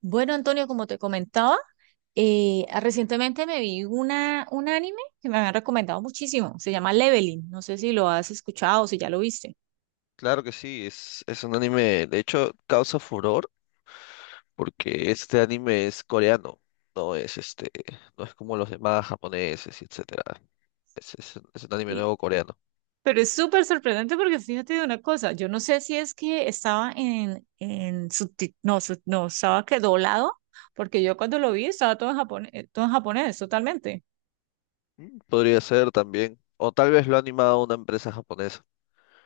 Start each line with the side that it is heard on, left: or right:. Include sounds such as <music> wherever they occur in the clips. right: Bueno, Antonio, como te comentaba, recientemente me vi un anime que me habían recomendado muchísimo. Se llama Leveling. No sé si lo has escuchado o si ya lo viste.
left: Claro que sí, es un anime, de hecho, causa furor porque este anime es coreano, no es este, no es como los demás japoneses y etcétera. Es un anime
right: Sí.
left: nuevo coreano.
right: Pero es súper sorprendente porque fíjate de una cosa. Yo no sé si es que estaba en subti- no, sub- no, estaba que doblado, porque yo cuando lo vi estaba todo en japonés, totalmente.
left: Podría ser también, o tal vez lo ha animado una empresa japonesa.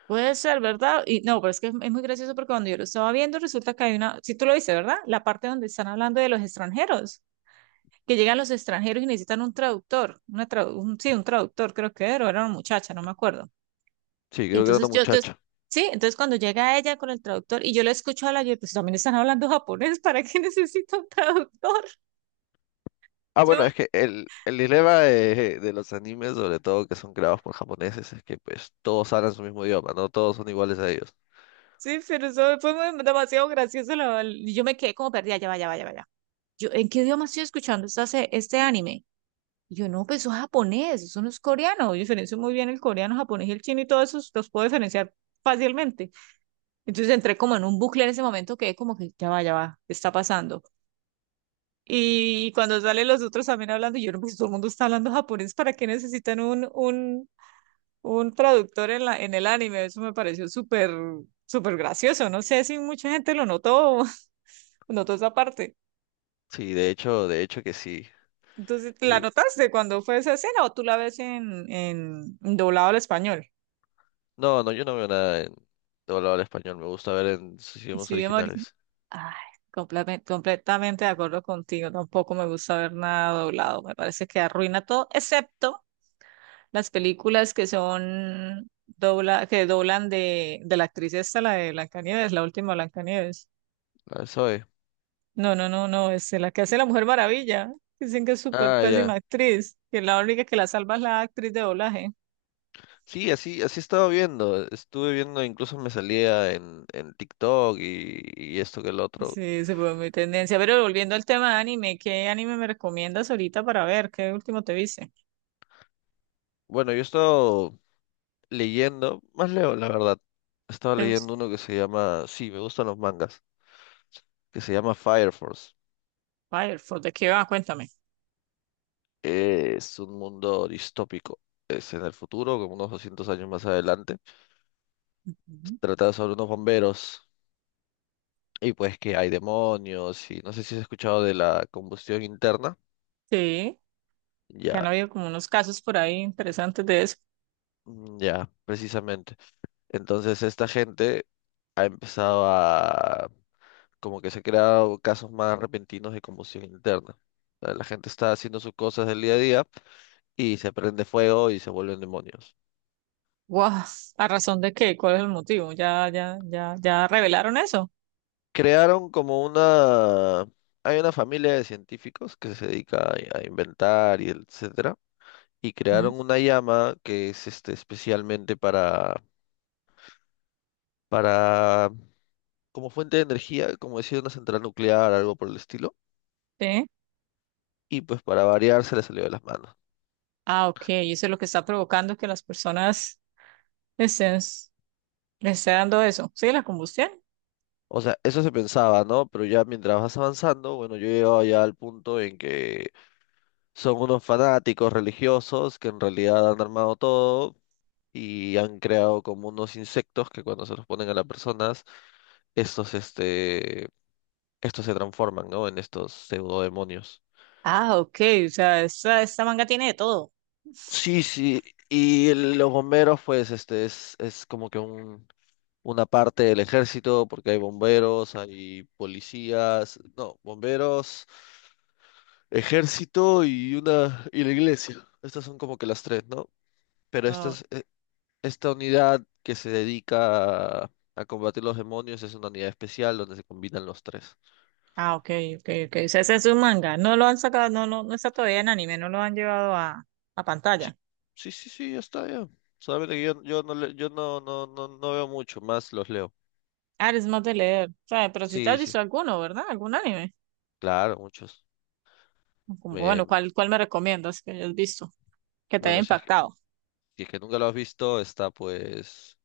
right: Puede ser, ¿verdad? Y no, pero es que es muy gracioso porque cuando yo lo estaba viendo, resulta que hay una, si tú lo viste, ¿verdad? La parte donde están hablando de los extranjeros, que llegan los extranjeros y necesitan un traductor, sí, un traductor creo que era, o era una muchacha, no me acuerdo.
left: Sí,
right: Y
left: creo que era una
right: entonces yo, yo-
left: muchacha.
right: sí, entonces cuando llega ella con el traductor y yo le escucho hablar, yo, pues también están hablando japonés, <laughs> ¿para qué necesito un traductor?
left: Ah,
right: Yo
left: bueno,
right: me-
left: es que el dilema de los animes, sobre todo que son creados por japoneses, es que pues todos hablan su mismo idioma, no todos son iguales a ellos.
right: sí, pero eso fue demasiado gracioso, y yo me quedé como perdida, ya vaya, vaya, vaya. Yo, ¿en qué idioma estoy escuchando este anime? Y yo, no, pues eso es japonés, eso no es coreano, yo diferencio muy bien el coreano, japonés y el chino y todos esos los puedo diferenciar fácilmente. Entonces entré como en un bucle en ese momento, quedé como que ya va, ¿qué está pasando? Y cuando salen los otros también hablando, yo no, pues todo el mundo está hablando japonés, ¿para qué necesitan un traductor en en el anime? Eso me pareció súper, súper gracioso. No sé si mucha gente lo notó, <laughs> notó esa parte.
left: Sí, de hecho que sí.
right: Entonces, ¿la notaste cuando fue esa escena o tú la ves en doblado al español?
left: No, no, yo no veo nada en doblado al español. Me gusta ver en sus idiomas
right: Sí,
left: originales.
right: ay, completamente de acuerdo contigo. Tampoco me gusta ver nada doblado. Me parece que arruina todo, excepto las películas que son que doblan de la actriz esta, la de Blancanieves, la última Blancanieves.
left: La soy.
right: No, no, no, no, es la que hace la Mujer Maravilla. Dicen que es súper
left: Ah,
right: pésima
left: ya.
right: actriz, que la única que la salva es la actriz de doblaje.
left: Sí, así estaba viendo. Estuve viendo, incluso me salía en TikTok y esto que el otro.
right: Sí, se fue mi tendencia. Pero volviendo al tema de anime, ¿qué anime me recomiendas ahorita para ver? ¿Qué último te viste?
left: Bueno, yo he estado leyendo, más leo, la verdad. Estaba leyendo uno que se llama, sí, me gustan los mangas, que se llama Fire Force.
right: Fire, ¿de qué va? Cuéntame.
left: Es un mundo distópico. Es en el futuro, como unos 200 años más adelante. Trata sobre unos bomberos. Y pues que hay demonios y no sé si has escuchado de la combustión interna.
right: Sí, que han
left: Ya,
right: habido como unos casos por ahí interesantes de eso.
left: mm, ya, precisamente. Entonces esta gente ha empezado a... como que se han creado casos más repentinos de combustión interna. O sea, la gente está haciendo sus cosas del día a día y se prende fuego y se vuelven demonios.
right: Guau, ¿a razón de qué? ¿Cuál es el motivo? ¿Ya, ya, ya, ya revelaron eso?
left: Crearon como una... Hay una familia de científicos que se dedica a inventar y etcétera. Y
right: Ujú.
left: crearon una llama que es especialmente para, como fuente de energía, como decir, una central nuclear, algo por el estilo,
right: Sí.
left: y pues para variar se le salió de las manos.
right: Ah, ok, y eso es lo que está provocando que las personas estén, les esté dando eso. Sí, la combustión.
left: O sea, eso se pensaba, ¿no? Pero ya mientras vas avanzando, bueno, yo he llegado ya al punto en que son unos fanáticos religiosos que en realidad han armado todo y han creado como unos insectos que cuando se los ponen a las personas, estos, este, estos se transforman, ¿no? En estos pseudodemonios.
right: Ah, ok, o sea, esta manga tiene de todo.
left: Sí, sí, y los bomberos, pues, es como que una parte del ejército, porque hay bomberos, hay policías, no, bomberos, ejército y una y la iglesia. Estas son como que las tres, ¿no? Pero
right: Oh,
left: esta unidad que se dedica a combatir los demonios es una unidad especial donde se combinan los tres.
right: ah, ok, ok, ok. O sea, ese es un manga. No lo han sacado, no, no, no está todavía en anime, no lo han llevado a
left: Sí,
right: pantalla.
left: sí, sí, sí, ya está, ya. Solamente que yo no veo mucho, más los leo.
right: Ah, eres más de leer. O sea, pero si te
left: Sí,
right: has visto
left: sí,
right: alguno, ¿verdad? ¿Algún anime?
left: claro, muchos.
right: Como,
left: Eh,
right: bueno, ¿cuál, cuál me recomiendas que hayas visto? Que te haya
left: bueno, si es que,
right: impactado.
left: si es que nunca lo has visto, está pues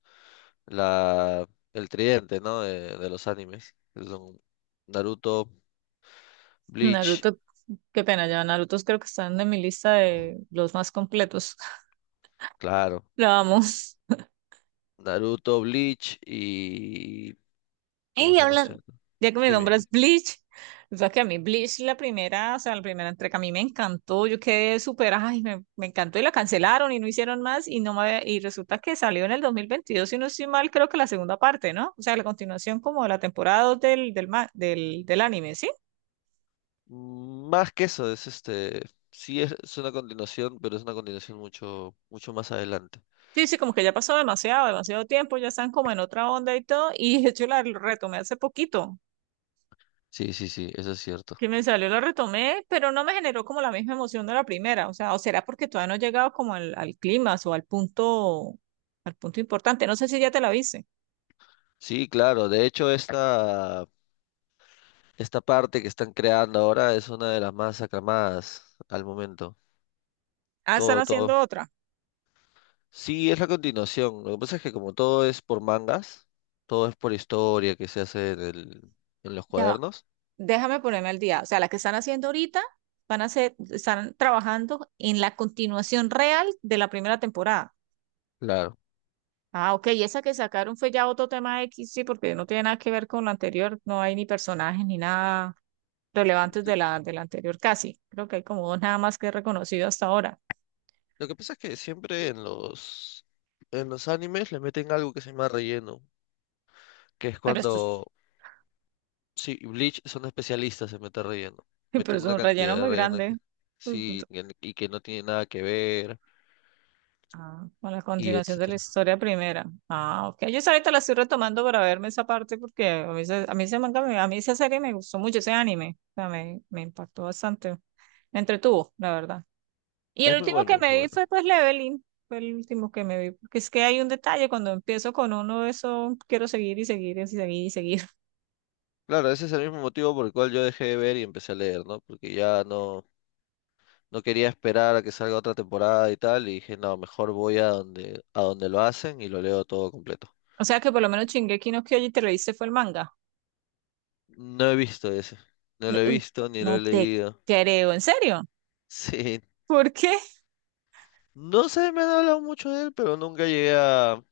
left: el tridente, ¿no? De los animes que son Naruto, Bleach,
right: Naruto, qué pena, ya Naruto creo que están en mi lista de los más completos. <laughs>
left: claro.
right: Lo vamos.
left: Naruto, Bleach y... ¿Cómo
right: Y
left: se llama este
right: hablan,
left: otro?
right: ya que mi
left: Dime,
right: nombre
left: dime.
right: es Bleach, o sea que a mí Bleach la primera, o sea, la primera entrega a mí me encantó, yo quedé súper, ay, me encantó y la cancelaron y no hicieron más y no y resulta que salió en el 2022 si no estoy mal, creo que la segunda parte, ¿no? O sea, la continuación como de la temporada 2 del anime, ¿sí?
left: Más que eso. Sí, es una continuación, pero es una continuación mucho, mucho más adelante.
right: Sí, sí, como que ya pasó demasiado, demasiado tiempo, ya están como en otra onda y todo, y de hecho la retomé hace poquito,
left: Sí, sí, sí, eso es cierto.
right: que me salió, la retomé, pero no me generó como la misma emoción de la primera, o sea, o será porque todavía no he llegado como al, al clímax o al punto importante, no sé si ya te la viste.
left: Sí, claro. De hecho, esta parte que están creando ahora es una de las más aclamadas al momento.
right: Ah, están
left: Todo, todo
right: haciendo otra,
left: Sí, es la continuación. Lo que pasa es que como todo es por mangas, todo es por historia que se hace en los
right: ya, va,
left: cuadernos.
right: déjame ponerme al día, o sea, la que están haciendo ahorita, van a hacer, están trabajando en la continuación real de la primera temporada.
left: Claro.
right: Ah, ok, y esa que sacaron fue ya otro tema X, sí, porque no tiene nada que ver con lo anterior, no hay ni personajes ni nada relevantes de la anterior casi. Creo que hay como dos nada más que he reconocido hasta ahora.
left: Lo que pasa es que siempre en los animes le meten algo que se llama relleno, que es
right: Pero esto es,
left: cuando sí, Bleach son especialistas en meter relleno.
right: <laughs> pero
left: Meten
right: es
left: una
right: un relleno
left: cantidad de
right: muy
left: relleno
right: grande.
left: y que no tiene nada que ver
right: Ah, con la
left: y
right: continuación de la
left: etcétera.
right: historia primera. Ah, ok. Yo esa ahorita la estoy retomando para verme esa parte porque a mí, ese a mí esa serie me gustó mucho, ese anime. O sea, me impactó bastante. Me entretuvo, la verdad. Y
left: Es
right: el
left: muy
right: último que
left: bueno, muy
right: me vi
left: bueno.
right: fue pues Leveling, fue el último que me vi, porque es que hay un detalle, cuando empiezo con uno, eso quiero seguir y seguir y seguir y seguir. <laughs>
left: Claro, ese es el mismo motivo por el cual yo dejé de ver y empecé a leer, ¿no? Porque ya no quería esperar a que salga otra temporada y tal, y dije, no, mejor voy a donde lo hacen y lo leo todo completo.
right: O sea que por lo menos Shingeki no Kyojin te lo viste fue el manga.
left: No he visto ese, no
right: No,
left: lo he
right: mm,
left: visto ni lo
right: no
left: he
right: te
left: leído. <laughs>
right: creo, en serio.
left: Sí,
right: ¿Por qué?
left: no sé, me han hablado mucho de él, pero nunca llegué a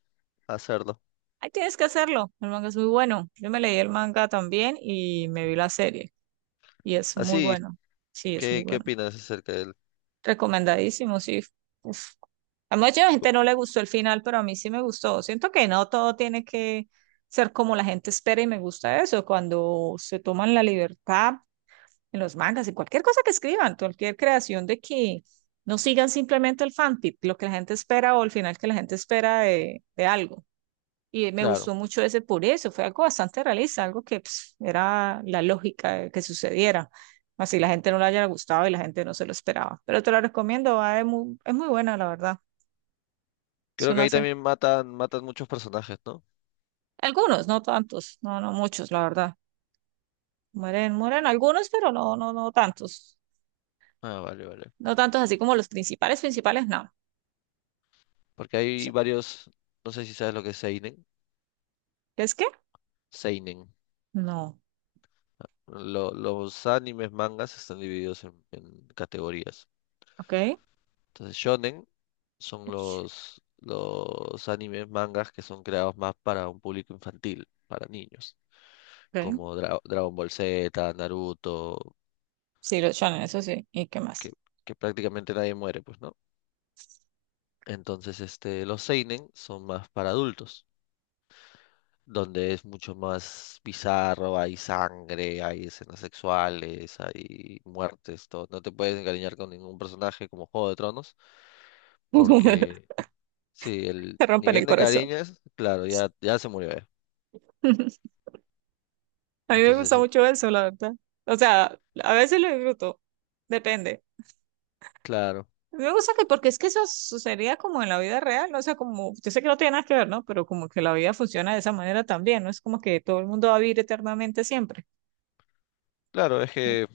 left: hacerlo.
right: Ahí tienes que hacerlo. El manga es muy bueno. Yo me leí el manga también y me vi la serie y es muy
left: Así,
right: bueno. Sí, es muy
left: ¿qué
right: bueno.
left: opinas acerca de él?
right: Recomendadísimo, sí. Uf. A mucha gente no le gustó el final, pero a mí sí me gustó. Siento que no todo tiene que ser como la gente espera y me gusta eso. Cuando se toman la libertad en los mangas, en cualquier cosa que escriban, cualquier creación de que no sigan simplemente el fanfic, lo que la gente espera o el final que la gente espera de algo. Y me
left: Claro,
right: gustó mucho ese por eso, fue algo bastante realista, algo que pues, era la lógica de que sucediera. Así la gente no le haya gustado y la gente no se lo esperaba. Pero te lo recomiendo, va, es muy buena, la verdad. Es
left: creo que
right: una
left: ahí
right: se-
left: también matan, matan muchos personajes, ¿no?
right: algunos, no tantos, no, no muchos, la verdad. Mueren, mueren algunos, pero no, no, no tantos.
left: Ah, vale, vale.
right: No tantos así como los principales, principales, no. O
left: Porque hay
right: sea,
left: varios, no sé si sabes lo que es Seinen.
right: ¿es que?
left: Seinen.
right: No.
left: Los animes, mangas están divididos en categorías.
right: Ok.
left: Entonces, shonen son
right: Ush,
left: los animes, mangas que son creados más para un público infantil, para niños,
right: ok.
left: como Dragon Ball Z, Naruto,
right: Sí, los shonen, eso sí. ¿Y qué
left: que,
right: más?
left: que prácticamente nadie muere, pues, ¿no? Entonces, los seinen son más para adultos, donde es mucho más bizarro, hay sangre, hay escenas sexuales, hay muertes, todo. No te puedes encariñar con ningún personaje como Juego de Tronos, porque
right: <laughs>
left: sí, el
right: Te
left: ni
right: rompen
left: bien
right: el
left: de
right: corazón.
left: cariñas, claro, ya, ya se murió.
right: <laughs> A mí me gusta
left: Entonces,
right: mucho eso, la verdad. O sea, a veces lo disfruto, depende.
left: claro,
right: Me gusta que, porque es que eso sucedería como en la vida real, ¿no? O sea, como, yo sé que no tiene nada que ver, ¿no? Pero como que la vida funciona de esa manera también, no es como que todo el mundo va a vivir eternamente siempre.
left: claro, es que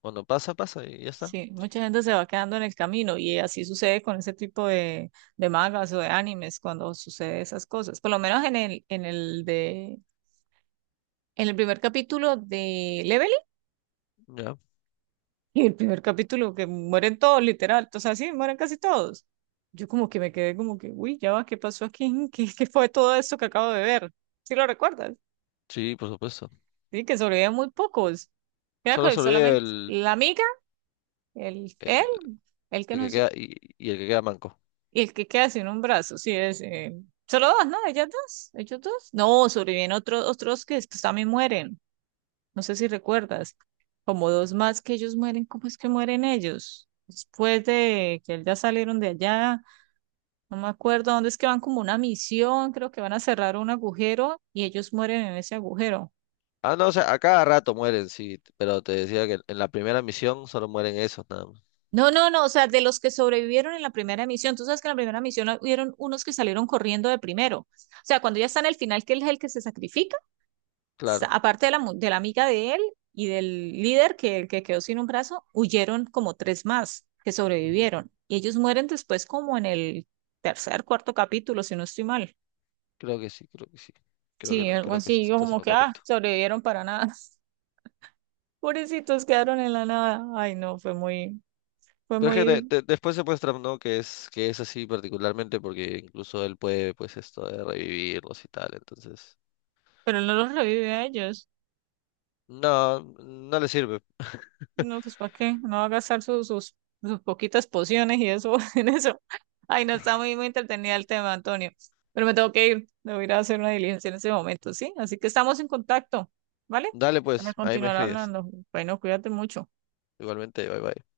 left: cuando pasa, pasa y ya está.
right: Sí, mucha gente se va quedando en el camino y así sucede con ese tipo de mangas o de animes cuando sucede esas cosas. Por lo menos en el de, en el primer capítulo de Level.
left: Ya,
right: Y el primer capítulo que mueren todos, literal, o sea, sí, mueren casi todos. Yo como que me quedé como que, uy, ya va, ¿qué pasó aquí? <laughs> ¿Qué, qué fue todo esto que acabo de ver? ¿Sí lo recuerdas?
left: sí, por supuesto.
right: Sí, que sobrevivían muy pocos. Era
left: Solo
right: con
left: se olvida
right: solamente la amiga, él,
left: el,
right: el que
left: el
right: no
left: que
right: es,
left: queda y el que queda manco.
right: y el que queda sin un brazo, sí, es, solo dos, ¿no? Ellas dos, ellos dos. No, sobreviven otros, otros que después también mueren. No sé si recuerdas, como dos más que ellos mueren, ¿cómo es que mueren ellos? Después de que ya salieron de allá, no me acuerdo dónde es que van como una misión, creo que van a cerrar un agujero y ellos mueren en ese agujero.
left: Ah, no, o sea, a cada rato mueren, sí, pero te decía que en la primera misión solo mueren esos, nada más.
right: No, no, no, o sea, de los que sobrevivieron en la primera misión, tú sabes que en la primera misión hubieron unos que salieron corriendo de primero. O sea, cuando ya está en el final, que él es el que se sacrifica. Sa-
left: Claro,
right: aparte de la amiga de él y del líder que quedó sin un brazo, huyeron como tres más que
left: ujú,
right: sobrevivieron. Y ellos mueren después como en el tercer, cuarto capítulo, si no estoy mal.
left: creo que sí, creo que sí. Creo que,
right: Sí, algo
left: creo que
right: así, yo
left: esto es
right: como
left: lo
right: que, ah,
left: correcto.
right: sobrevivieron para nada. <laughs> Pobrecitos quedaron en la nada. Ay, no, fue
left: Pero es que
right: muy,
left: después se muestra, ¿no? Que es así particularmente porque incluso él puede, pues, esto de revivirlos y tal, entonces.
right: pero él no los revive a ellos.
left: No, no le sirve.
right: No, pues ¿para qué? No va a gastar sus, sus, sus poquitas pociones y eso <laughs> en eso. Ay, no está muy, muy entretenida el tema, Antonio. Pero me tengo que ir. Debo ir a hacer una diligencia en ese momento, ¿sí? Así que estamos en contacto, ¿vale?
left: Dale
right: Para
left: pues, ahí me
right: continuar
left: escribes.
right: hablando. Bueno, cuídate mucho.
left: Igualmente, bye bye.